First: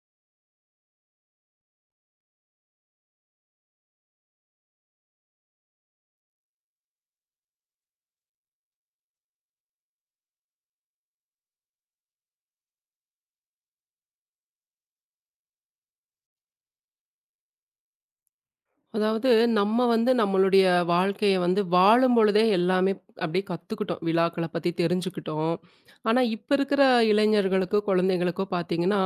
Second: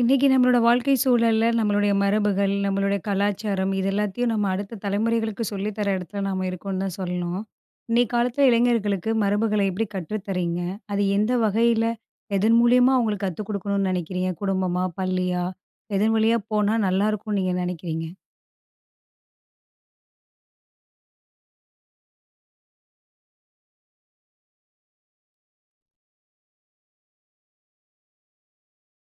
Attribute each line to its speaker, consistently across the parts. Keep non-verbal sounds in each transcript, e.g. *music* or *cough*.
Speaker 1: இன்னைக்கு நம்மளோட வாழ்க்கை சூழல்ல, நம்மளுடைய மரபுகள், நம்மளுடைய கலாச்சாரம் இது எல்லாத்தையும் நம்ம அடுத்த தலைமுறைகளுக்கு சொல்லி தர இடத்துல நாம இருக்கோம்ன்னு தான் சொல்லணும். இன்னைய காலத்துல இளைஞர்களுக்கு மரபுகள எப்படி கற்றுத்தரீங்க? அது எந்த வகையில, எதன் மூலியமா அவங்களுக்கு கத்துக் குடுக்கணும்னு நினைக்கிறீங்க? குடும்பமா? பள்ளியா? எதன் வழியா போனா நல்லாயிருக்கும்னு நீங்க நினைக்கிறீங்க?
Speaker 2: அதாவது நம்ம வந்து நம்மளுடைய வாழ்க்கைய வந்து வாழும் பொழுதே எல்லாமே அப்படியே கத்துக்கிட்டோம். விழாக்கள பத்தி தெரிஞ்சுக்கிட்டோம். ஆனா, இப்ப இருக்கிற இளைஞர்களுக்கோ, குழந்தைகளுக்கோ பார்த்தீங்கன்னா,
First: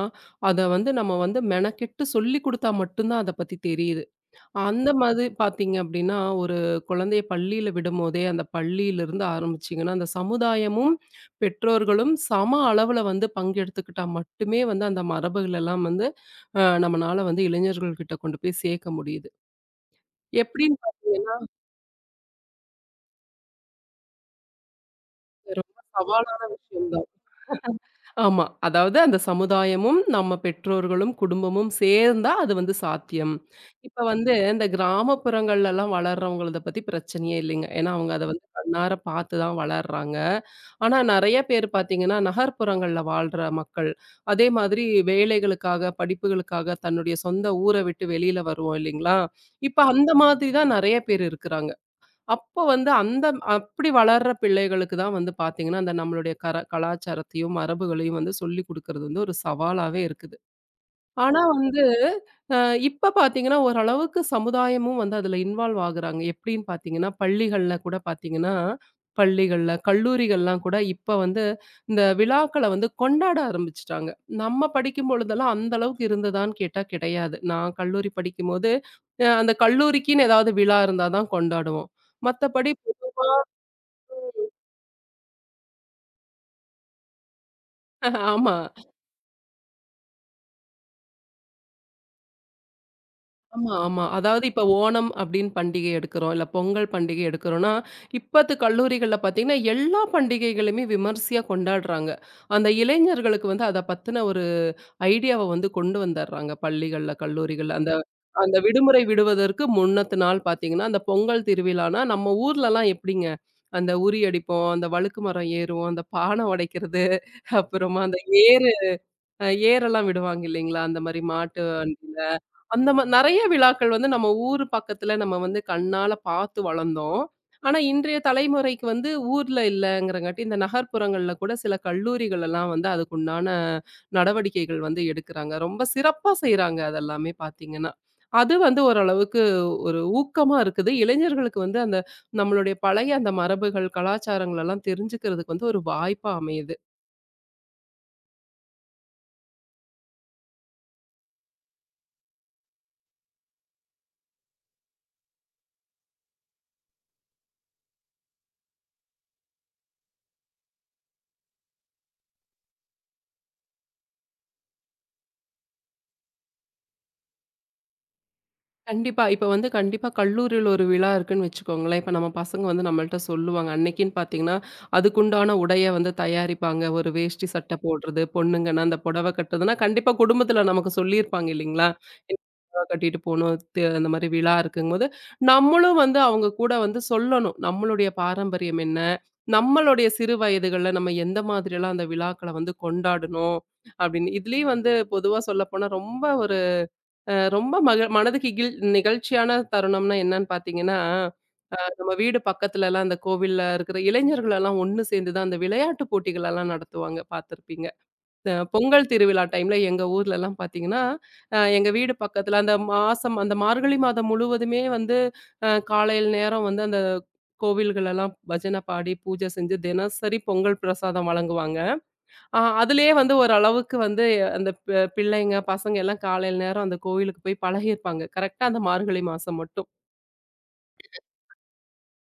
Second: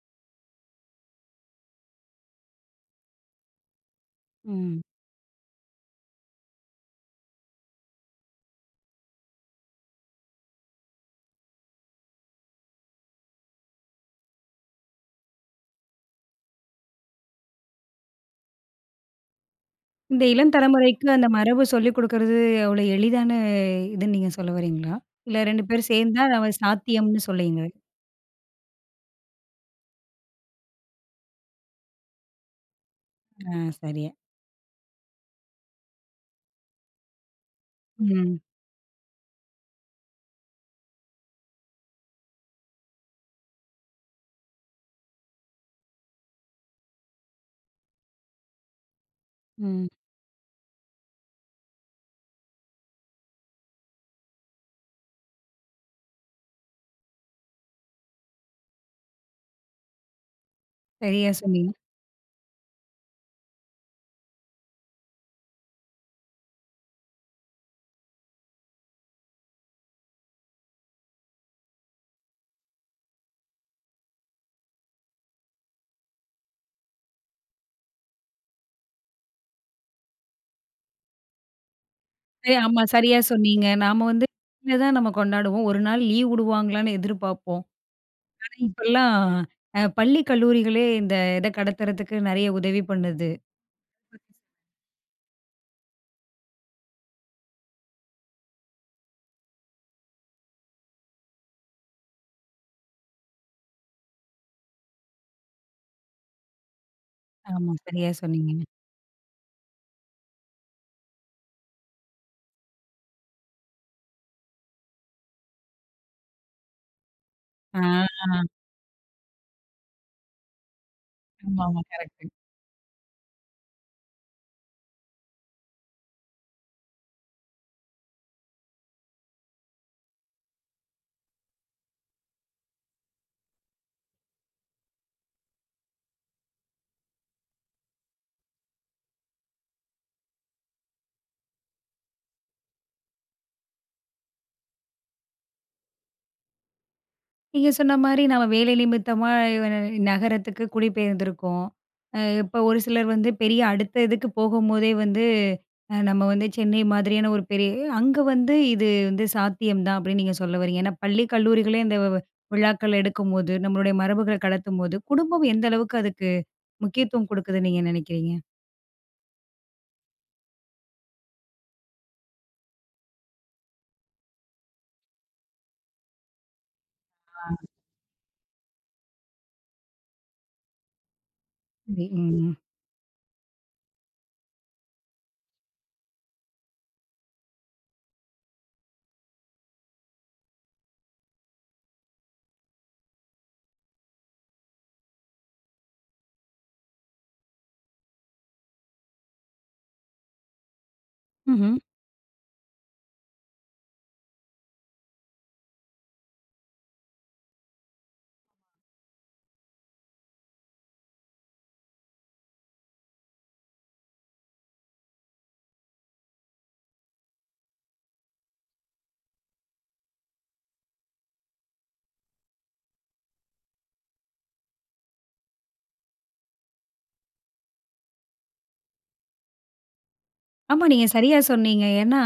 Speaker 2: அத வந்து நம்ம வந்து மெனக்கெட்டு சொல்லிக் குடுத்தா மட்டும் தான் அத பத்தி தெரியுது.
Speaker 1: ம்.
Speaker 2: அந்த மாதிரி பார்த்தீங்க அப்படின்னா, ஒரு குழந்தைய பள்ளியில விடும்போதே, அந்த பள்ளியிலிருந்து ஆரம்பிச்சீங்கன்னா, அந்த சமுதாயமும், பெற்றோர்களும் சம அளவுல வந்து பங்கெடுத்துக்கிட்டா மட்டுமே வந்து அந்த மரபுகளெல்லாம் வந்து நம்மனால வந்து இளைஞர்கள்கிட்ட கொண்டு போய் சேர்க்க முடியுது.
Speaker 1: இந்த இளம்
Speaker 2: எப்படின்னு
Speaker 1: தலைமுறைக்கு அந்த
Speaker 2: பார்த்தீங்கன்னா,
Speaker 1: மரபு சொல்லிக் குடுக்கறது அவ்வளோ எளிதான இதுன்னு நீங்க சொல்ல வரீங்களா? இல்ல
Speaker 2: அது
Speaker 1: 2
Speaker 2: ரொம்ப
Speaker 1: பேரும் சேர்ந்தா,
Speaker 2: சவாலான
Speaker 1: நம்ம
Speaker 2: விஷயம் தான்.
Speaker 1: சாத்தியம்ன்னு சொல்றீங்க?
Speaker 2: ஆமா. அதாவது அந்த சமுதாயமும், நம்ம பெற்றோர்களும், குடும்பமும் சேர்ந்தா அது வந்து சாத்தியம்.
Speaker 1: ஆ,
Speaker 2: இப்ப
Speaker 1: சரியா.
Speaker 2: வந்து இந்த கிராமப்புறங்கள்லலாம் வளர்றவங்களத பத்தி பிரச்சனையே இல்லைங்க. ஏன்னா, அவங்க அத
Speaker 1: ம்.
Speaker 2: வந்து கண்ணார பார்த்து தான் வளர்றாங்க. ஆனா நெறைய பேர் பார்த்தீங்கன்னா, நகர்ப்புறங்கள்ல வாழ்ற மக்கள், அதே மாதிரி வேலைகளுக்காக, படிப்புகளுக்காக தன்னுடைய சொந்த ஊர விட்டு வெளியில வருவோம் இல்லைங்களா? இப்ப
Speaker 1: ம்.
Speaker 2: அந்த மாதிரி தான் நெறைய பேர் இருக்கிறாங்க. அப்போ வந்து அந்த அப்படி வளர்ற பிள்ளைகளுக்கு தான் வந்து பார்த்தீங்கன்னா, அந்த நம்மளுடைய கலாச்சாரத்தையும், மரபுகளையும் வந்து சொல்லிக் குடுக்கறது வந்து ஒரு சவாலாவே இருக்குது.
Speaker 1: சரியா
Speaker 2: ஆனா
Speaker 1: சொன்னீங்க.
Speaker 2: வந்து, அ இப்ப பார்த்தீங்கன்னா, ஓரளவுக்கு சமுதாயமும் வந்து அதுல இன்வால்வ் ஆகுறாங்க. எப்படின்னு பார்த்தீங்கன்னா, பள்ளிகள்ல கூட பார்த்தீங்கன்னா, பள்ளிகள்ல, கல்லூரிகள்லாம் கூட இப்ப வந்து இந்த விழாக்கள வந்து கொண்டாட ஆரம்பிச்சுட்டாங்க. நம்ம படிக்கும் பொழுதெல்லாம் அந்த அளவுக்கு இருந்ததான்னு கேட்டா கிடையாது. நான் கல்லூரி படிக்கும்போது, அந்த கல்லூரிக்குன்னு ஏதாவது விழா இருந்தா தான் கொண்டாடுவோம்.
Speaker 1: சரி,
Speaker 2: மத்தபடி
Speaker 1: ஆமா.
Speaker 2: *laughs*
Speaker 1: சரியா சொன்னீங்க. நாம வந்து தான் நம்ம கொண்டாடுவோம். ஒரு நாள் லீவ் விடுவாங்களான்னு எதிர்பார்ப்போம். ஆனா,
Speaker 2: ஆமா.
Speaker 1: இப்பல்லாம் பள்ளி, கல்லூரிகளே இந்த இத கடத்துறதுக்கு நெறைய உதவி பண்ணுது.
Speaker 2: ஆமா, ஆமா. அதாவது இப்ப ஓணம் அப்படின்னு பண்டிகை எடுக்கிறோம். இல்ல பொங்கல் பண்டிகை எடுக்கிறோம்னா, இப்பத்து கல்லூரிகள்ல பார்த்தீங்கன்னா, எல்லா பண்டிகைகளுமே விமர்சையா கொண்டாடுறாங்க. அந்த இளைஞர்களுக்கு வந்து அத பத்தின ஒரு ஐடியாவ வந்து கொண்டு வந்துடுறாங்க. பள்ளிகள்ல,
Speaker 1: ஆமா,
Speaker 2: கல்லூரிகள்ல. அந்த
Speaker 1: சரியா
Speaker 2: அந்த
Speaker 1: சொன்னீங்க.
Speaker 2: விடுமுறை விடுவதற்கு முன்னத்து நாள் பார்த்தீங்கன்னா, அந்த பொங்கல் திருவிழானா நம்ம ஊர்லலாம் எப்படிங்க, அந்த உறி அடிப்போம், அந்த வழுக்கு மரம் ஏறுவோம், அந்த பானை உடைக்கிறது,
Speaker 1: ஆ
Speaker 2: அப்புறமா அந்த ஏறு அ ஏரெல்லாம் விடுவாங்க இல்லைங்களா? அந்த மாரி மாட்டு
Speaker 1: ஆமாமா.
Speaker 2: வண்டில.
Speaker 1: கரெக்ட்.
Speaker 2: அந்த மா நெறைய விழாக்கள் வந்து நம்ம ஊரு பக்கத்துல நம்ம வந்து கண்ணால பார்த்து வளர்ந்தோம். ஆனா, இன்றைய தலைமுறைக்கு வந்து ஊர்ல இல்லங்கிறங்காட்டி, இந்த நகர்ப்புறங்கள்ல கூட சில கல்லூரிகள் எல்லாம் வந்து அதுக்குண்டான நடவடிக்கைகள் வந்து எடுக்குறாங்க. ரொம்ப சிறப்பா செய்றாங்க அதெல்லாமே பார்த்தீங்கன்னா. அது வந்து ஓரளவுக்கு ஒரு ஊக்கமா இருக்குது. இளைஞர்களுக்கு வந்து அந்த நம்மளுடைய பழைய அந்த மரபுகள், கலாச்சாரங்கள் எல்லாம் தெரிஞ்சுக்கிறதுக்கு வந்து ஒரு வாய்ப்பா அமையுது.
Speaker 1: நீங்க சொன்ன மாரி நம்ம வேலை நிமித்தமா நகரத்துக்கு குடிபெயர்ந்திருக்கோம். இப்போ ஒரு சிலர் வந்து பெரிய அடுத்த இதுக்கு போகும்போதே வந்து, நம்ம வந்து சென்னை மாதிரியான ஒரு பெரிய அங்க வந்து இது வந்து சாத்தியம் தான் அப்படின்னு நீங்க சொல்ல வரீங்க. ஏன்னா பள்ளி, கல்லூரிகளே இந்த விழாக்கள் எடுக்கும்போது, நம்மளுடைய மரபுகள கடத்தும்போது, குடும்பம் எந்த அளவுக்கு அதுக்கு முக்கியத்துவம் குடுக்குதுன்னு நீங்க நினைக்கிறீங்க?
Speaker 2: கண்டிப்பா. இப்ப வந்து கண்டிப்பா கல்லூரியில ஒரு விழா இருக்குன்னு வச்சுக்கோங்களேன். இப்ப நம்ம பசங்க வந்து நம்மள்ட்ட சொல்லுவாங்க. அன்னைக்குன்னு பார்த்தீங்கன்னா, அதுக்குண்டான உடைய வந்து தயாரிப்பாங்க. ஒரு வேஷ்டி
Speaker 1: ஆ.
Speaker 2: சட்டை போடுறது, பொண்ணுங்கன்னா அந்த புடவை கட்டுறதுன்னா, கண்டிப்பா குடும்பத்துல நமக்கு சொல்லியிருப்பாங்க இல்லைங்களா?
Speaker 1: சரி.
Speaker 2: இந்த
Speaker 1: ம்.
Speaker 2: புடவை கட்டிட்டு போணும். அந்த மாரி விழா இருக்குங்கும்போது, நம்மளும் வந்து அவங்க கூட வந்து சொல்லணும். நம்மளுடைய பாரம்பரியம் என்ன? நம்மளுடைய சிறு வயதுகள்ல நம்ம எந்த மாதிரியெல்லாம் அந்த விழாக்கள வந்து கொண்டாடணும்? அப்படின்னு. இதுலயும் வந்து பொதுவா சொல்லப்போனா ரொம்ப ஒரு ரொம்ப மனதுக்கு நிகழ்ச்சியான தருணம்னா என்னன்னு பார்த்தீங்கன்னா,
Speaker 1: ம்ஹ்ம்.
Speaker 2: நம்ம வீடு பக்கத்துலலாம் அந்த கோவில்ல இருக்கிற இளைஞர்கள் எல்லாம் ஒண்ணு சேர்ந்து தான் அந்த விளையாட்டு போட்டிகளெல்லாம் நடத்துவாங்க, பார்த்துருப்பீங்க. பொங்கல் திருவிழா டைம்ல எங்க ஊர்லலாம் பார்த்தீங்கன்னா, எங்க வீடு பக்கத்துல அந்த மாசம் அந்த மார்கழி மாதம் முழுவதுமே வந்து காலையில் நேரம் வந்து அந்த கோவில்களெல்லாம் பஜனை பாடி, பூஜை செஞ்சு தினசரி பொங்கல் பிரசாதம் வழங்குவாங்க. ஆ அதிலேயே வந்து ஓரளவுக்கு வந்து அந்த பிள்ளைங்க, பசங்க எல்லாம் காலையில நேரம் அந்த கோயிலுக்கு போய் பழகியிருப்பாங்க. கரெக்ட்டா அந்த மார்கழி மாசம் மட்டும்.
Speaker 1: ஆமா, நீங்க சரியா சொன்னீங்க. ஏன்னா,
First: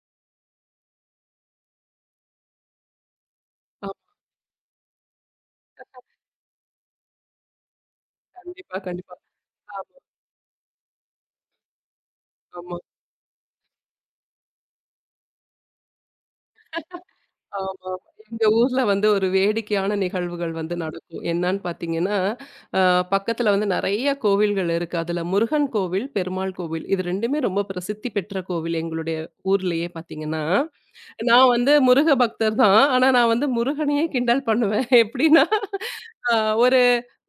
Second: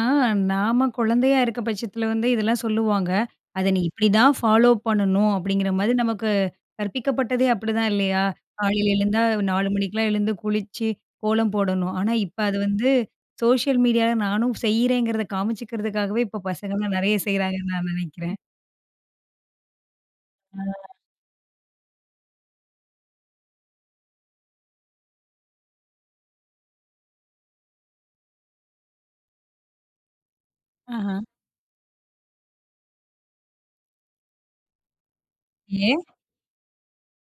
Speaker 1: நாம குழந்தையா இருக்க பட்சத்தில வந்து இதெல்லாம் சொல்லுவாங்க. அத நீ
Speaker 2: ஆமா.
Speaker 1: இப்படிதான் ஃபாலோ பண்ணணும் அப்படிங்கிற மாதிரி நமக்கு கற்பிக்கப்பட்டதே அப்படிதான் இல்லையா?
Speaker 2: கண்டிப்பா,
Speaker 1: காலையில
Speaker 2: கண்டிப்பா.
Speaker 1: எழுந்தா 4
Speaker 2: ஆமா,
Speaker 1: மணிக்கெல்லாம் எழுந்து குளிச்சு, கோலம் போடணும். ஆனா, இப்ப அது
Speaker 2: ஆமா,
Speaker 1: வந்து சோஷியல் மீடியால நானும் செய்றேங்கிறத காமிச்சுக்கிறதுக்காகவே இப்ப பசங்கலாம் நெறைய செய்றாங்கன்னு நான்
Speaker 2: ஆமாமா.
Speaker 1: நினைக்கிறேன்.
Speaker 2: எங்க ஊர்ல வந்து ஒரு வேடிக்கையான நிகழ்வுகள் வந்து நடக்கும். என்னன்னு பார்த்தீங்கன்னா, அ பக்கத்துல வந்து நெறைய கோவில்கள் இருக்கு. அதுல முருகன் கோவில், பெருமாள் கோவில். இது 2மே ரொம்ப பிரசித்தி பெற்ற கோவில் எங்களுடைய ஊர்லயே பார்த்தீங்கன்னா.
Speaker 1: ஆஹா.
Speaker 2: நான் வந்து முருக பக்தர் தான். ஆனா நான் வந்து முருகனையே கிண்டல் பண்ணுவேன். எப்படின்னா
Speaker 1: ஏன்?
Speaker 2: அ ஒரு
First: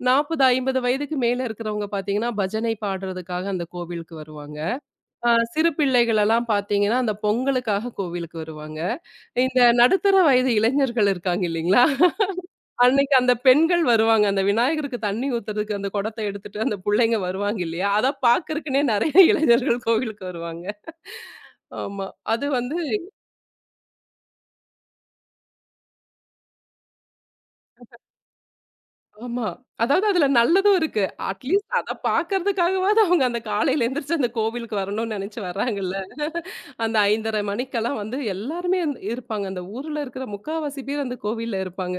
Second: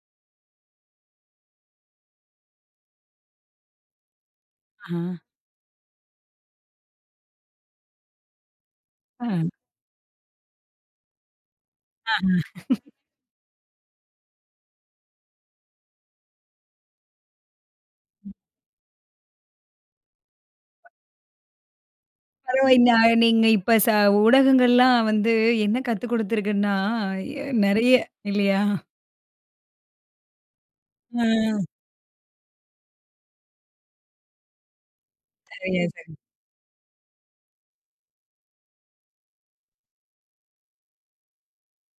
Speaker 2: 40, 50 வயதுக்கு மேல இருக்கிறவங்க பார்த்தீங்கன்னா, பஜனை பாடுறதுக்காக அந்த கோவிலுக்கு வருவாங்க.
Speaker 1: ஆஹா.
Speaker 2: சிறு பிள்ளைகள் எல்லாம் பார்த்தீங்கன்னா, அந்த பொங்கலுக்காக கோவிலுக்கு வருவாங்க.
Speaker 1: ஆ.
Speaker 2: இந்த நடுத்தர வயது இளைஞர்கள் இருக்காங்க இல்லைங்களா? அன்னைக்கு அந்த பெண்கள் வருவாங்க. அந்த விநாயகருக்கு தண்ணி ஊத்துறதுக்கு அந்த குடத்த எடுத்துட்டு அந்த புள்ளைங்க வருவாங்க இல்லையா? அத பார்க்கறக்குன்னே நெறைய இளைஞர்கள் கோவிலுக்கு வருவாங்க. ஆமா. அது
Speaker 1: பரவா
Speaker 2: வந்து
Speaker 1: இந்த நீங்க இப்ப ஊடகங்கள்லாம் வந்து என்ன கத்துக் குடுத்துருக்குன்னா, நெறைய இல்லையா?
Speaker 2: ஆமா. அதாவது அதுல நல்லதும் இருக்கு.
Speaker 1: ஆ.
Speaker 2: அட்லீஸ்ட் அத பார்க்கறதுக்காகவாவது அவங்க அந்த காலையில எந்திரிச்சு அந்த கோவிலுக்கு வரணும்னு நெனச்சு
Speaker 1: சரியா
Speaker 2: வர்றாங்கல்ல.
Speaker 1: சொன்னீங்க.
Speaker 2: அந்த 5:30 மணிக்கெல்லாம் வந்து எல்லாருமே இருப்பாங்க. அந்த ஊர்ல இருக்கிற முக்காவாசி பேர் அந்த கோவில்ல இருப்பாங்க.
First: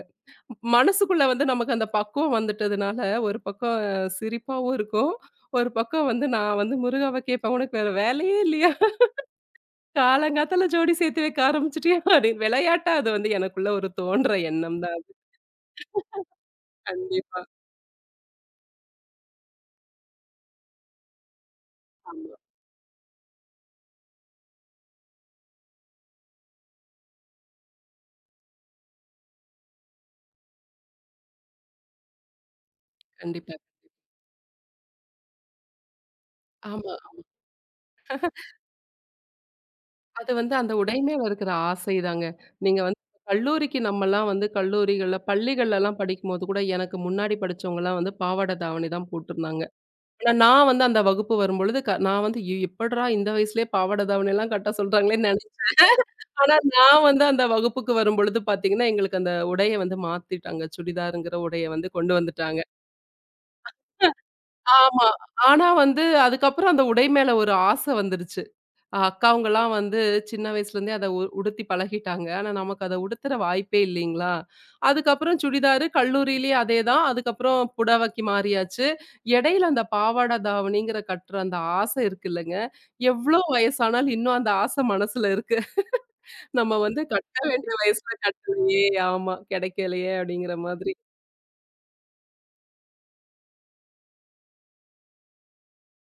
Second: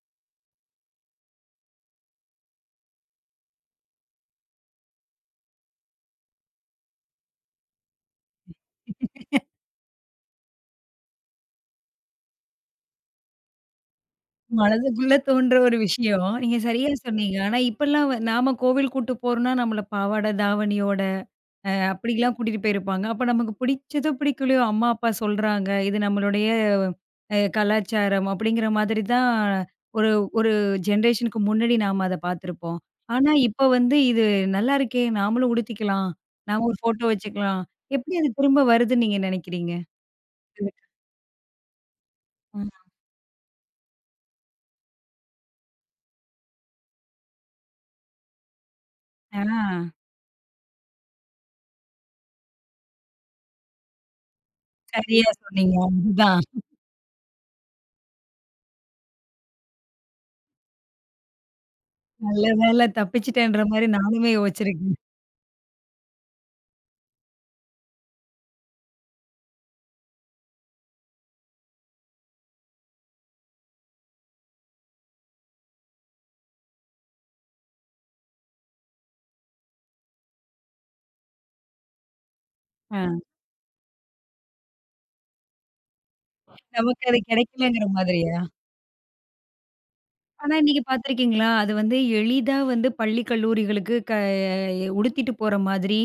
Speaker 2: மனசுக்குள்ள வந்து நமக்கு அந்த பக்குவம் வந்துட்டதுனால, ஒரு பக்கம் சிரிப்பாவும் இருக்கும். ஒரு பக்கம் வந்து நான் வந்து முருகாவ கேட்பேன், "உனக்கு வேற வேலையே இல்லையா? காலங்காத்தால ஜோடி சேர்த்து வைக்க ஆரம்பிச்சுட்டியா?" அப்படின்னு விளையாட்டா அது வந்து எனக்குள்ள ஒரு தோன்ற எண்ணம் தான்.
Speaker 1: மனதுக்குள்ள தோன்ற ஒரு விஷயம். நீங்க சரியா சொன்னீங்க.
Speaker 2: கண்டிப்பா.
Speaker 1: ஆனா இப்பல்லாம் வ நாம கோவில் கூட்டு போறோம்னா, நம்மள பாவாடை, தாவணியோட அப்படிலாம்
Speaker 2: ஆமா.
Speaker 1: கூட்டிட்டு போயிருப்பாங்க. அப்ப நமக்கு பிடிச்சதோ, பிடிக்கலையோ அம்மா, அப்பா சொல்றாங்க. இது நம்மளுடைய கலாச்சாரம் அப்படிங்கிற மாதிரி தான் ஒரு ஒரு ஜெனரேஷனுக்கு முன்னாடி நாம அத பார்த்துருப்போம். ஆனா
Speaker 2: கண்டிப்பா.
Speaker 1: இப்ப வந்து இது நல்லா இருக்கே! நாமளும் உடுத்திக்கலாம். நாம ஒரு
Speaker 2: ஆமா.
Speaker 1: ஃபோட்டோ வச்சுக்கலாம். எப்படி அது திரும்ப வருதுன்னு நீங்க நினைக்கிறீங்க?
Speaker 2: அது வந்து அந்த உடை மேல இருக்கிற ஆசைதாங்க. நீங்க வந்து கல்லூரிக்கு நம்மலாம் வந்து கல்லூரிகள்ல, பள்ளிகள்லலாம் படிக்கும்போது கூட எனக்கு முன்னாடி படிச்சவங்கலாம் வந்து பாவாடை, தாவணி தான்
Speaker 1: ஆ.
Speaker 2: போட்டிருந்தாங்க. ஆனா நான் வந்து அந்த வகுப்பு வரும்பொழுது நான் வந்து "ஐயோ! எப்பட்றா இந்த வயசுலயே பாவாடை, தாவணிலாம் கட்ட சொல்றாங்களேன்னு"
Speaker 1: சரியா சொன்னீங்க.
Speaker 2: நெனச்சேன்.
Speaker 1: அதுதான்.
Speaker 2: ஆனா நான் வந்து அந்த வகுப்புக்கு வரும்பொழுது பார்த்தீங்கன்னா, எங்களுக்கு அந்த உடைய வந்து மாத்திட்டாங்க. சுடிதாருங்கிற உடைய வந்து கொண்டு
Speaker 1: நல்ல
Speaker 2: வந்துட்டாங்க.
Speaker 1: வேளை தப்பிச்சுட்டேன்ற மாரி நானுமே யோசிச்சிருக்கேன்.
Speaker 2: ஆமா. ஆனா வந்து அதுக்கப்புறம் அந்த உடை மேல ஒரு ஆசை வந்துருச்சு. அக்காவங்கலாம் வந்து சின்ன வயசுலேருந்தே அத உடுத்தி பழகிட்டாங்க. ஆனா, நமக்கு அத உடுத்துற வாய்ப்பே இல்லைங்களா? அதுக்கப்புறம் சுடிதாரு கல்லூரியிலேயே அதே தான். அதுக்கப்புறம் புடவைக்கு மாறியாச்சு. இடையில அந்த பாவாடை தாவணிங்கிற கட்டுற அந்த ஆசை இருக்கு இல்லங்க,
Speaker 1: ஆ.
Speaker 2: எவ்ளோ வயசானாலும் இன்னும் அந்த ஆசை மனசுல இருக்கு. நம்ம வந்து
Speaker 1: நமக்கு அது
Speaker 2: கட்ட வேண்டிய
Speaker 1: கிடைக்கலங்கிற
Speaker 2: வயசுல
Speaker 1: மாதிரியா?
Speaker 2: கட்டலையே, ஆமா கிடைக்கலையே
Speaker 1: ஆனா
Speaker 2: அப்படிங்கிற
Speaker 1: இன்னைக்கு
Speaker 2: மாதிரி.
Speaker 1: பார்த்துருக்கீங்களா? அது வந்து எளிதா வந்து பள்ளி, கல்லூரிகளுக்கு உடுத்திட்டு போற மாதிரி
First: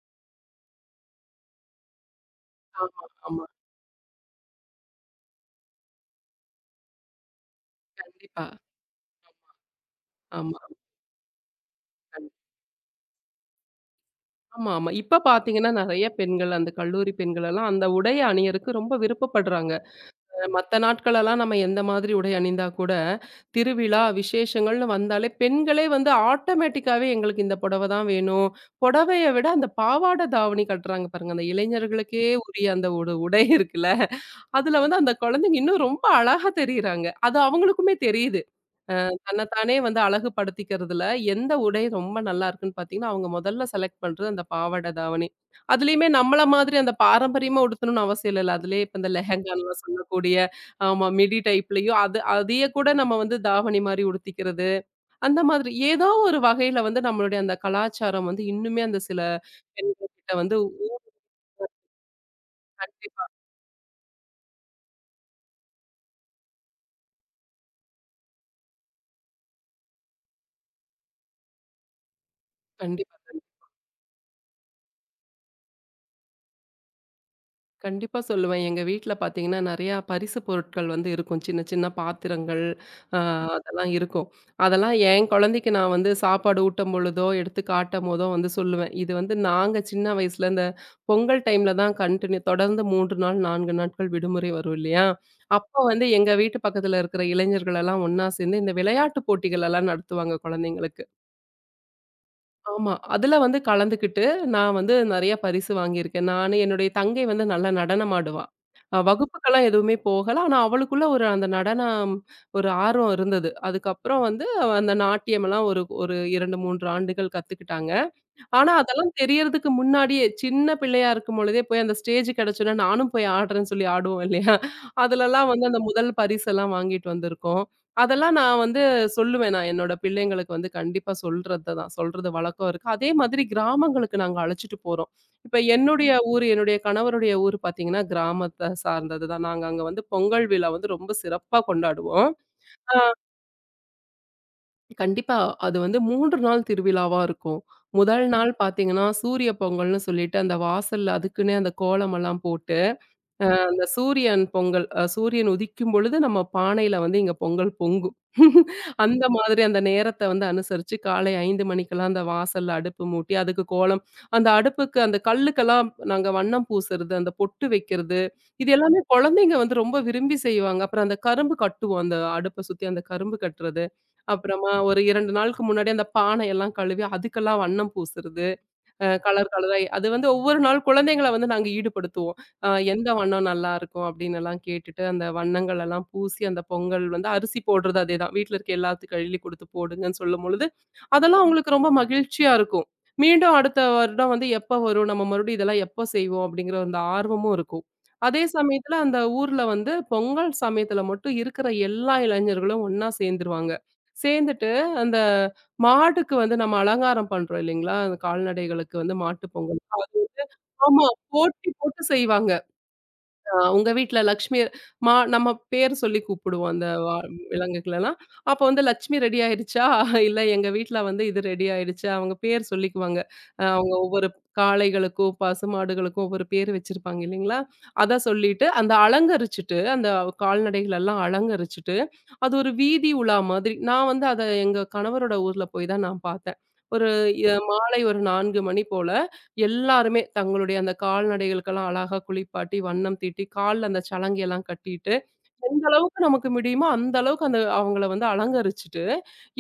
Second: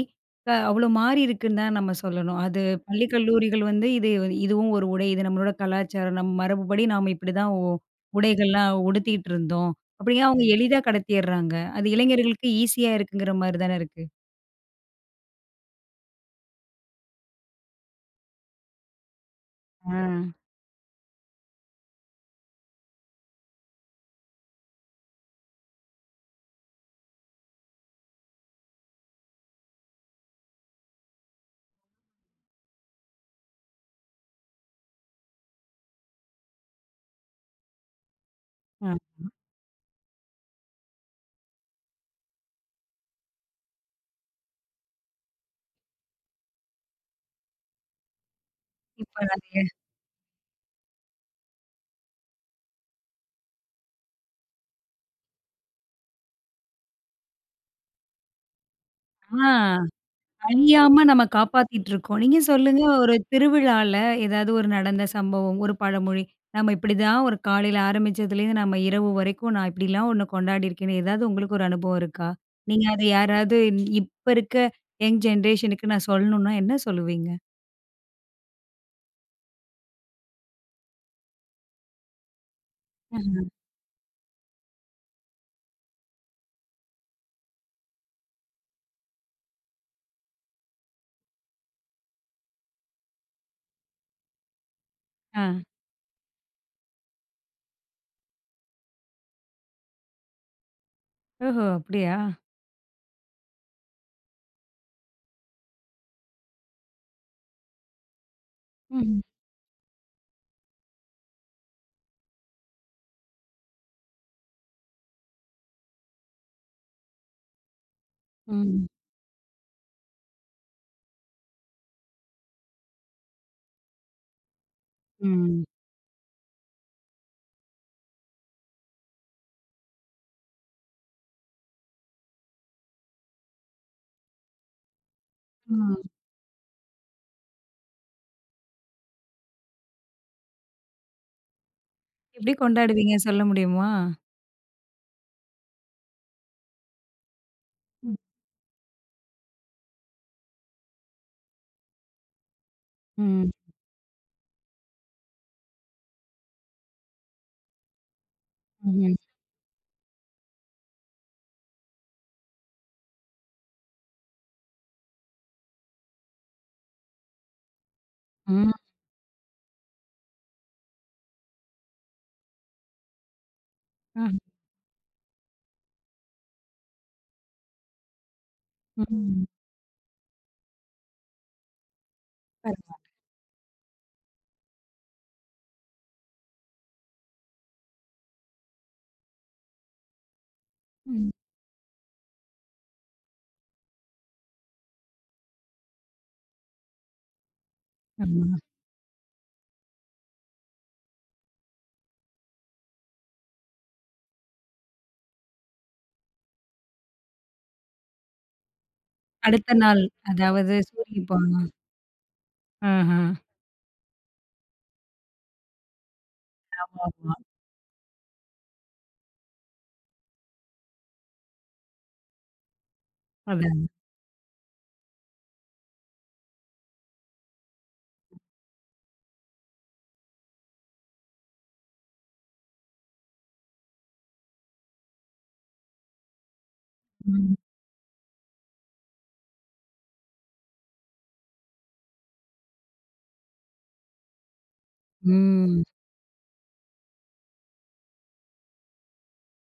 Speaker 1: அவ்ளோ மாறி இருக்குன்னு தான் நம்ம சொல்லணும். அது
Speaker 2: ஆமா,
Speaker 1: பள்ளி,
Speaker 2: ஆமா.
Speaker 1: கல்லூரிகள் வந்து இது இதுவும் ஒரு உடை. இது நம்மளோட கலாச்சாரம். நம்ம மரபுபடி நாம இப்படிதான்
Speaker 2: கண்டிப்பா.
Speaker 1: உடைகள்லாம் உடுத்திட்டு இருந்தோம். அப்படியே அவங்க
Speaker 2: ஆமா,
Speaker 1: எளிதா கடத்திர்றாங்க. அது
Speaker 2: கண்
Speaker 1: இளைஞர்களுக்கு ஈஸியா இருக்குங்கிற மாரி தானே இருக்கு.
Speaker 2: ஆமா, ஆமா. இப்ப பார்த்தீங்கன்னா, நெறைய பெண்கள் அந்த கல்லூரி பெண்கள் எல்லாம் அந்த உடைய அணியறக்கு ரொம்ப விருப்பப்படுறாங்க.
Speaker 1: ஆ.
Speaker 2: மத்த நாட்களெல்லாம் நம்ம எந்த மாதிரி உடை அணிந்தா கூட, திருவிழா, விசேஷங்கள்னு வந்தாலே பெண்களே வந்து ஆட்டோமேட்டிக்காவே எங்களுக்கு இந்த புடவை தான் வேணும். புடவைய விட அந்த பாவாடை தாவணி கட்டுறாங்க பாருங்க. அந்த இளைஞர்களுக்கே உரிய அந்த ஒரு உடை இருக்குல்ல. அதுல வந்து அந்த குழந்தைங்க இன்னும் ரொம்ப அழகா தெரியிறாங்க. அது அவங்களுக்குமே தெரியுது.
Speaker 1: ஆ.
Speaker 2: தன்னத்தானே வந்து அழகுபடுத்திக்கிறதுல எந்த உடை ரொம்ப நல்லா இருக்குன்னு பார்த்தீங்கன்னா, அவங்க முதல்ல செலக்ட் பண்றது அந்த பாவாடை, தாவணி. அதுலயுமே நம்மள மாதிரி அந்த பாரம்பரியமா உடுத்தணும்னு அவசியம் இல்லல்ல. அதுலயே இப்ப இந்த
Speaker 1: இப்ப நெறைய
Speaker 2: லெஹெங்கான்லாம் சொல்லக்கூடிய ஆமா மிடி டைப்லயும் அது அதையே கூட நம்ம வந்து தாவணி மாரி உடுத்திக்கிறது. அந்த மாதிரி ஏதோ ஒரு வகையில வந்து நம்மளுடைய அந்த கலாச்சாரம் வந்து இன்னுமே அந்த சில
Speaker 1: ஆ.
Speaker 2: பெண்கள் கிட்ட வந்து
Speaker 1: அழியாம நம்ம காப்பாத்திட்டுருக்கோம். நீங்க சொல்லுங்க ஒரு
Speaker 2: கண்டிப்பா,
Speaker 1: திருவிழால ஏதாவது ஒரு நடந்த சம்பவம், ஒரு பழமொழி. நம்ம இப்படிதான் ஒரு காலையில ஆரம்பிச்சதுலேருந்து நம்ம இரவு வரைக்கும் நான் இப்படிலாம் ஒண்ணு கொண்டாடியிருக்கேன்னு ஏதாவது உங்களுக்கு ஒரு அனுபவம் இருக்கா? நீங்க அத
Speaker 2: கண்டிப்பா.
Speaker 1: யாராவது இப்ப இருக்க யங் ஜெனரேஷனுக்கு நான் சொல்லணும்னா என்ன சொல்லுவீங்க?
Speaker 2: கண்டிப்பா சொல்லுவேன். எங்க வீட்ல பார்த்தீங்கன்னா, நெறையா பரிசு பொருட்கள் வந்து இருக்கும். சின்ன சின்ன பாத்திரங்கள், அ அதெல்லாம் இருக்கும். அதெல்லாம் என் குழந்தைக்கு நான் வந்து சாப்பாடு ஊட்டும் பொழுதோ, எடுத்து காட்டும்போதோ வந்து சொல்லுவேன். இது வந்து நாங்க சின்ன வயசுல இந்த பொங்கல் டைம்ல தான் கன்டின்யூ தொடர்ந்து 3 நாள், 4 நாட்கள் விடுமுறை வரும் இல்லையா?
Speaker 1: ஆ.
Speaker 2: அப்போ வந்து எங்க வீட்டு பக்கத்துல இருக்கிற இளைஞர்கள் எல்லாம் ஒண்ணா சேர்ந்து இந்த விளையாட்டு போட்டிகள் எல்லாம் நடத்துவாங்க குழந்தைங்களுக்கு.
Speaker 1: ஓஹோ! அப்படியா?
Speaker 2: ஆமா. அதுல வந்து கலந்துக்கிட்டு, நான் வந்து நெறைய பரிசு வாங்கியிருக்கேன். நானு, என்னுடைய தங்கை வந்து நல்லா நடனம் ஆடுவா.
Speaker 1: ம்.
Speaker 2: வகுப்புக்கெல்லாம் எதுவுமே போகல. ஆனா, அவளுக்குள்ள ஒரு அந்த நடனம் ஒரு ஆர்வம் இருந்தது. அதுக்கப்புறம் வந்து அவ அந்த நாட்டியமெல்லாம் ஒரு ஒரு 2, 3 ஆண்டுகள் கத்துக்கிட்டாங்க. ஆனா,
Speaker 1: ம்.
Speaker 2: அதெல்லாம் தெரியறதுக்கு முன்னாடியே, சின்ன பிள்ளையா இருக்கும் பொழுதே போய் அந்த ஸ்டேஜ் கிடைச்சோனே, நானும் போய் ஆடுறேன்னு சொல்லி ஆடுவோம் இல்லையா? அதுலலாம்
Speaker 1: ம்.
Speaker 2: வந்து அந்த முதல் பரிசெல்லாம் வாங்கிட்டு வந்திருக்கோம். அதெல்லாம் நான் வந்து சொல்லுவேன். நான் என்னோட பிள்ளைங்களுக்கு வந்து கண்டிப்பா சொல்றது தான். சொல்றது வழக்கம் இருக்கு. அதே மாதிரி கிராமங்களுக்கு நாங்க அழைச்சிட்டு போறோம். இப்ப
Speaker 1: ம்.
Speaker 2: என்னுடைய ஊர், என்னுடைய கணவருடைய ஊர் பார்த்தீங்கன்னா, கிராமத்த சார்ந்தது தான். நாங்க அங்க வந்து பொங்கல் விழா வந்து ரொம்ப சிறப்பா கொண்டாடுவோம்.
Speaker 1: எப்படி கொண்டாடுவீங்க சொல்ல முடியுமா?
Speaker 2: கண்டிப்பா. அது வந்து 3 நாள் திருவிழாவா இருக்கும்.
Speaker 1: ம்.
Speaker 2: முதல் நாள் பார்த்தீங்கன்னா, சூரிய பொங்கல்னு சொல்லிட்டு அந்த வாசல்ல அதுக்குன்னே அந்த கோலமெல்லாம் போட்டு
Speaker 1: ம்.
Speaker 2: அந்த சூரியன் பொங்கல். சூரியன் உதிக்கும் பொழுது நம்ம பானையில வந்து இங்க பொங்கல் பொங்கும். *laughs*
Speaker 1: ம்.
Speaker 2: அந்த மாதிரி அந்த நேரத்த வந்து அனுசரிச்சு காலை 5 மணிக்கெல்லாம் அந்த வாசல்ல அடுப்பு மூட்டி, அதுக்கு கோலம் அந்த அடுப்புக்கு அந்த கல்லுக்கெல்லாம் நாங்க வண்ணம் பூசுறது, அந்த பொட்டு வைக்கிறது,
Speaker 1: ம்.
Speaker 2: இது எல்லாமே குழந்தைங்க வந்து ரொம்ப விரும்பி செய்வாங்க. அப்புறம் அந்த கரும்பு கட்டுவோம். அந்த அடுப்ப சுத்தி அந்த கரும்பு கட்டுறது. அப்புறமா ஒரு 2 நாளுக்கு முன்னாடி அந்த பானையெல்லாம் கழுவி அதுக்கெல்லாம் வண்ணம் பூசுறது.
Speaker 1: ம்.
Speaker 2: கலர் கலரா அது வந்து ஒவ்வொரு நாள் குழந்தைங்கள வந்து நாங்க ஈடுபடுத்துவோம். எந்த
Speaker 1: பரவால்ல.
Speaker 2: வண்ணம் நல்லாருக்கும் அப்டின்னெல்லாம் கேட்டுட்டு, அந்த வண்ணங்கள் எல்லாம் பூசி அந்த பொங்கல் வந்து அரிசி போடுறது அதேதான். வீட்ல இருக்க எல்லாத்துக்கும் அள்ளி குடுத்து போடுங்கன்னு சொல்லும்பொழுது,
Speaker 1: ம்.
Speaker 2: அதெல்லாம் அவங்களுக்கு ரொம்ப மகிழ்ச்சியா இருக்கும். மீண்டும் அடுத்த வருடம் வந்து எப்ப வரும்? நம்ம மறுபடியும் இதெல்லாம் எப்ப செய்வோம்? அப்டிங்கிற அந்த ஆர்வமும் இருக்கும். அதே
Speaker 1: ஆமா.
Speaker 2: சமயத்துல அந்த ஊர்ல வந்து பொங்கல் சமயத்துல மட்டும் இருக்கிற எல்லா இளைஞர்களும் ஒண்ணா சேர்ந்துருவாங்க. சேர்ந்துட்டு அந்த மாடுக்கு வந்து நம்ம அலங்காரம் பண்றோம் இல்லைங்களா? அந்த கால்நடைகளுக்கு வந்து மாட்டு
Speaker 1: அடுத்த
Speaker 2: பொங்கல்
Speaker 1: நாள்.
Speaker 2: வந்து
Speaker 1: அதாவது
Speaker 2: ஆமா.
Speaker 1: சூரியன் போன
Speaker 2: போட்டி போட்டு செய்வாங்க.
Speaker 1: ஆஹா.
Speaker 2: உங்க வீட்ல லக்ஷ்மி நம்ம பேர் சொல்லி கூப்பிடுவோம் அந்த
Speaker 1: ஆமாமா.
Speaker 2: விலங்குகளலாம். அப்ப வந்து லட்சுமி ரெடி ஆயிடுச்சா? இல்ல எங்க வீட்ல வந்து இது ரெடி ஆயிடுச்சு. அவங்க பேர் சொல்லிக்குவாங்க.
Speaker 1: அதான்.
Speaker 2: அவங்க ஒவ்வொரு காளைகளுக்கும், பசுமாடுகளுக்கும் ஒவ்வொரு பேர் வச்சிருப்பாங்க இல்லைங்களா? அத சொல்லிட்டு, அந்த அலங்கரிச்சுட்டு அந்த கால்நடைகளெல்லாம் அலங்கரிச்சுட்டு அது ஒரு வீதி உலா மாதிரி. நான் வந்து அத எங்க கணவரோட ஊர்ல போய் தான் நான் பார்த்தேன். ஒரு எ
Speaker 1: ம்.
Speaker 2: மாலை ஒரு 4 மணி போல எல்லாருமே தங்களுடைய அந்த கால்நடைகளுக்கெல்லாம் அழகா குளிப்பாட்டி, வண்ணம் தீட்டி, கால்ல அந்த சலங்கையெல்லாம் கட்டிட்டு,
Speaker 1: ம்.
Speaker 2: எந்த அளவுக்கு நமக்கு முடியுமோ அந்த அளவுக்கு அந்த அவங்கள வந்து அலங்கரிச்சுட்டு,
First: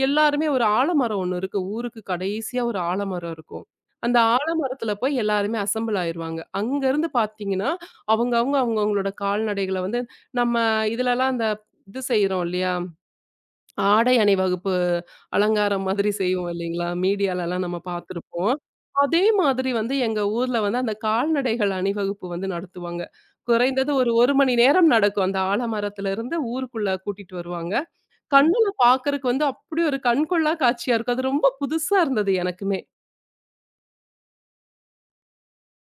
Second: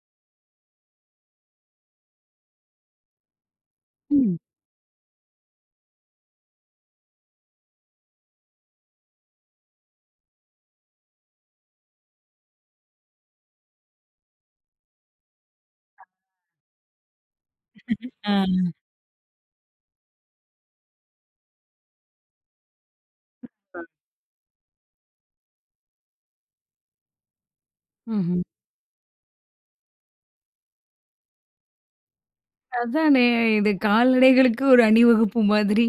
Speaker 2: எல்லாருமே ஒரு ஆலமரம் ஒண்ணு இருக்கு. ஊருக்கு கடைசியா ஒரு ஆலமரம் இருக்கும். அந்த
Speaker 1: ம்.
Speaker 2: ஆலமரத்துல போய் எல்லாருமே அசெம்பிள் ஆயிருவாங்க. அங்கருந்து பார்த்தீங்கன்னா, அவங்கவங்க அவங்கவங்களோட கால்நடைகள வந்து நம்ம இதுலலாம் அந்த இது செய்றோம் இல்லையா? ஆடை அணிவகுப்பு அலங்காரம் மாதிரி செய்வோம் இல்லைங்களா? மீடியாலலாம் நம்ம
Speaker 1: ஆ.
Speaker 2: பார்த்துருப்போம். அதே மாதிரி வந்து எங்க ஊர்ல வந்து அந்த கால்நடைகள் அணிவகுப்பு வந்து நடத்துவாங்க. குறைந்தது ஒரு 1 மணி நேரம் நடக்கும். அந்த ஆலமரத்திலிருந்து ஊருக்குள்ள கூட்டிட்டு வருவாங்க.
Speaker 1: ம்ஹ்ம்.
Speaker 2: கண்ணுல பார்க்கறக்கு வந்து அப்படி ஒரு கண்கொள்ளா காட்சியா இருக்கும். அது ரொம்ப புதுசா இருந்தது எனக்குமே.
Speaker 1: அதானே இது கால்நடைகளுக்கு ஒரு அணிவகுப்பு மாதிரி.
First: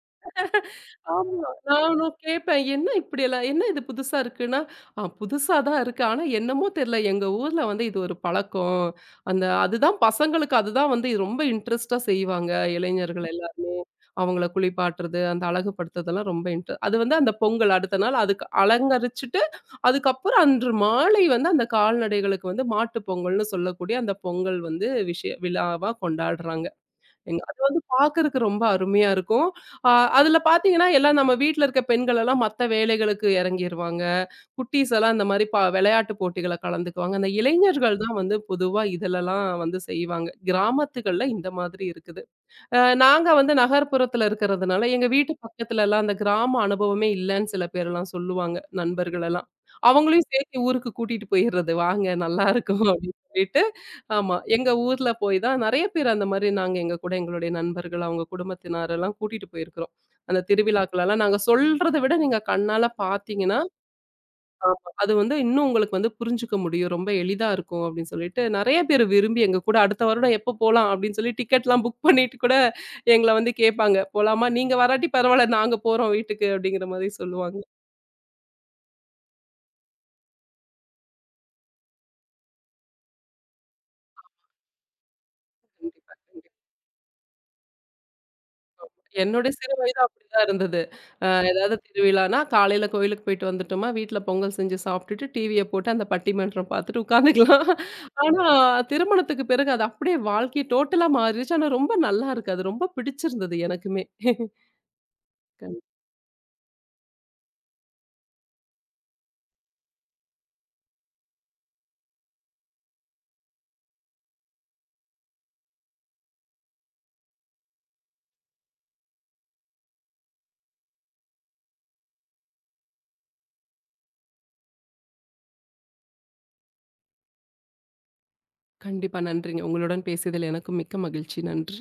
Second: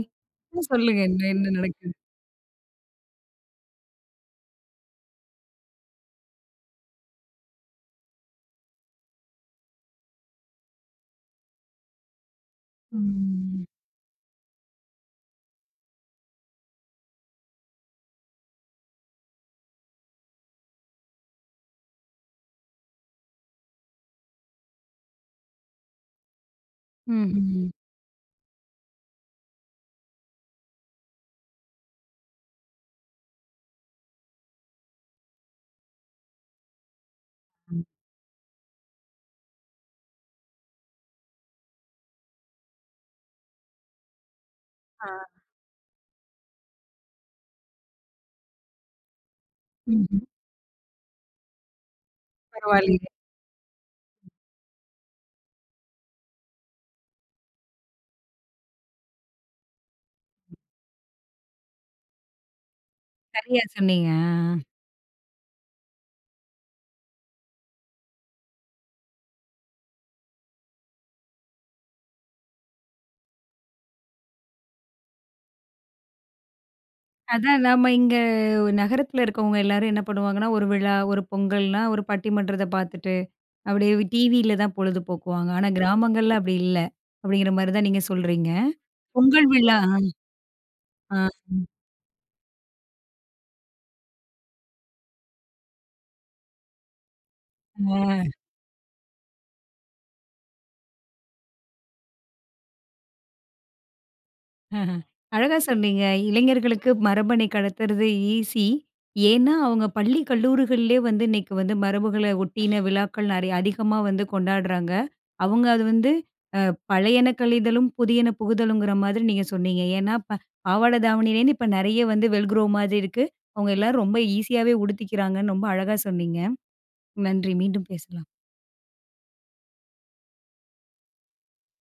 Speaker 1: சொல்லுங்க என்ன என்ன
Speaker 2: ஆமா.
Speaker 1: நடக்குது?
Speaker 2: நானும் கேட்பேன். என்ன இப்படியெல்லாம் என்ன இது புதுசா இருக்குன்னா, புதுசா தான் இருக்கு. ஆனா என்னமோ தெரியல. எங்க ஊர்ல வந்து இது ஒரு பழக்கம். அந்த அதுதான் பசங்களுக்கு அதுதான் வந்து இது ரொம்ப இன்ட்ரெஸ்ட்டா செய்வாங்க. இளைஞர்கள்
Speaker 1: ம்.
Speaker 2: எல்லாருமே. அவங்கள குளிப்பாட்டுறது, அந்த அழகுபடுத்துறதெல்லாம் ரொம்ப அது வந்து அந்த பொங்கல் அடுத்த நாள் அதுக்கு அலங்கரிச்சுட்டு, அதுக்கப்புறம் அன்று மாலை வந்து அந்த கால்நடைகளுக்கு வந்து மாட்டு பொங்கல்னு சொல்லக்கூடிய அந்த பொங்கல் வந்து விஷய விழாவா கொண்டாடுறாங்க. எங்க அது
Speaker 1: ம்ஹ்ம்.
Speaker 2: வந்து பார்க்கறக்கு ரொம்ப அருமையா இருக்கும். அ அதுல பார்த்தீங்கன்னா, எல்லாம் நம்ம வீட்ல இருக்க பெண்கள் எல்லாம் மத்த வேலைகளுக்கு இறங்கிருவாங்க. குட்டீஸ் எல்லாம் இந்த மாரி விளையாட்டு போட்டிகள்ல கலந்துக்குவாங்க. அந்த
Speaker 1: ம்.
Speaker 2: இளைஞர்கள் தான் வந்து பொதுவா இதுலலாம் வந்து செய்வாங்க. கிராமத்துகள்ல இந்த மாதிரி இருக்குது. நாங்க வந்து நகர்ப்புறத்துல இருக்கிறதுனால, எங்க
Speaker 1: ஆ.
Speaker 2: வீட்டு பக்கத்துலலாம் அந்த கிராம அனுபவமே இல்லன்னு சில பேர்லாம் சொல்லுவாங்க, நண்பர்களெல்லாம்.
Speaker 1: ம்ஹ்ம்.
Speaker 2: அவங்களையும் சேர்த்து ஊருக்கு கூட்டிட்டு போயிர்றது. வாங்க நல்லாருக்கும்
Speaker 1: பரவாயில்லையே.
Speaker 2: அப்படின்னு சொல்லிட்டு. ஆமா. எங்க ஊர்ல போய் தான் நெறைய பேர் அந்த மாரி நாங்க எங்க கூட எங்களுடைய நண்பர்கள், அவங்க குடும்பத்தினரெல்லாம் கூட்டிட்டு போயிருக்கிறோம். அந்த திருவிழாக்களெல்லாம் நாங்க சொல்றத விட நீங்க கண்ணால பார்த்தீங்கன்னா,
Speaker 1: சரியா சொன்னீங்க. ஆ.
Speaker 2: ஆமா. அது வந்து இன்னும் உங்களுக்கு வந்து புரிஞ்சுக்க முடியும். ரொம்ப எளிதா இருக்கும் அப்படின்னு சொல்லிட்டு, நெறைய பேர் விரும்பி எங்க கூட அடுத்த வருடம் எப்போ போலாம் அப்படின்னு சொல்லி டிக்கெட்லாம் புக் பண்ணிட்டு கூட எங்கள வந்து கேட்பாங்க. போலாமா? நீங்க வராட்டி பரவால்ல. நாங்க போறோம் வீட்டுக்கு அப்படிங்கிற மாரி சொல்லுவாங்க.
Speaker 1: அதான் நாம இங்க நகரத்துல இருக்கவங்க எல்லாரும் என்ன பண்ணுவாங்கன்னா, ஒரு விழா, ஒரு பொங்கல்னா ஒரு பட்டிமன்றத்த பார்த்துட்டு, அப்படியே டிவியில தான் பொழுது போக்குவாங்க. ஆனா
Speaker 2: கண்டிப்பா,
Speaker 1: கிராமங்கள்ல அப்படி
Speaker 2: கண்டிப்பா.
Speaker 1: இல்ல. அப்படிங்கிற மாரி தான் நீங்க சொல்றீங்க.
Speaker 2: என்னோட
Speaker 1: பொங்கல்
Speaker 2: சிறு
Speaker 1: விழா.
Speaker 2: வயது அப்படிதான் இருந்தது.
Speaker 1: ஆ,
Speaker 2: ஏதாவது திருவிழான்னா, காலையில கோயிலுக்கு போயிட்டு வந்துட்டோமா, வீட்ல பொங்கல் செஞ்சு சாப்பிட்டுட்டு, டிவிய போட்டு அந்த பட்டிமன்றம் பார்த்துட்டு உட்காந்துக்கலாம்.
Speaker 1: ஆ,
Speaker 2: ஆனா திருமணத்துக்கு பிறகு அது அப்படியே வாழ்க்கை டோட்டலா மாறிருச்சு. ஆனா ரொம்ப நல்லா இருக்கு. அது ரொம்ப பிடிச்சிருந்தது எனக்குமே.
Speaker 1: ஆஹ. அழகா
Speaker 2: கண்
Speaker 1: சொன்னீங்க. இளைஞர்களுக்கு மரபணை கடத்துறது ஈஸி. ஏன்னா, அவங்க பள்ளி, கல்லூரிகள்லயே வந்து இன்னைக்கு வந்து மரபுகள ஒட்டின விழாக்கள் நெறைய அதிகமா வந்து கொண்டாடுறாங்க. அவங்க அது வந்து அ பழையன கழிதலும், புதியன புகுதலுங்கிற மாதிரி நீங்க சொன்னீங்க. ஏன்னா, பாவாடை தாவணியிலேருந்து இப்ப நெறைய வந்து வெல்க்ரோ மாதிரி இருக்கு. அவங்க எல்லாரும் ரொம்ப ஈஸியாவே உடுத்திக்கிறாங்கன்னு ரொம்ப அழகா சொன்னீங்க. நன்றி. மீண்டும் பேசலாம்.
Speaker 2: கண்டிப்பா நன்றிங்க. உங்களுடன் பேசியதில் எனக்கும் மிக்க மகிழ்ச்சி. நன்றி.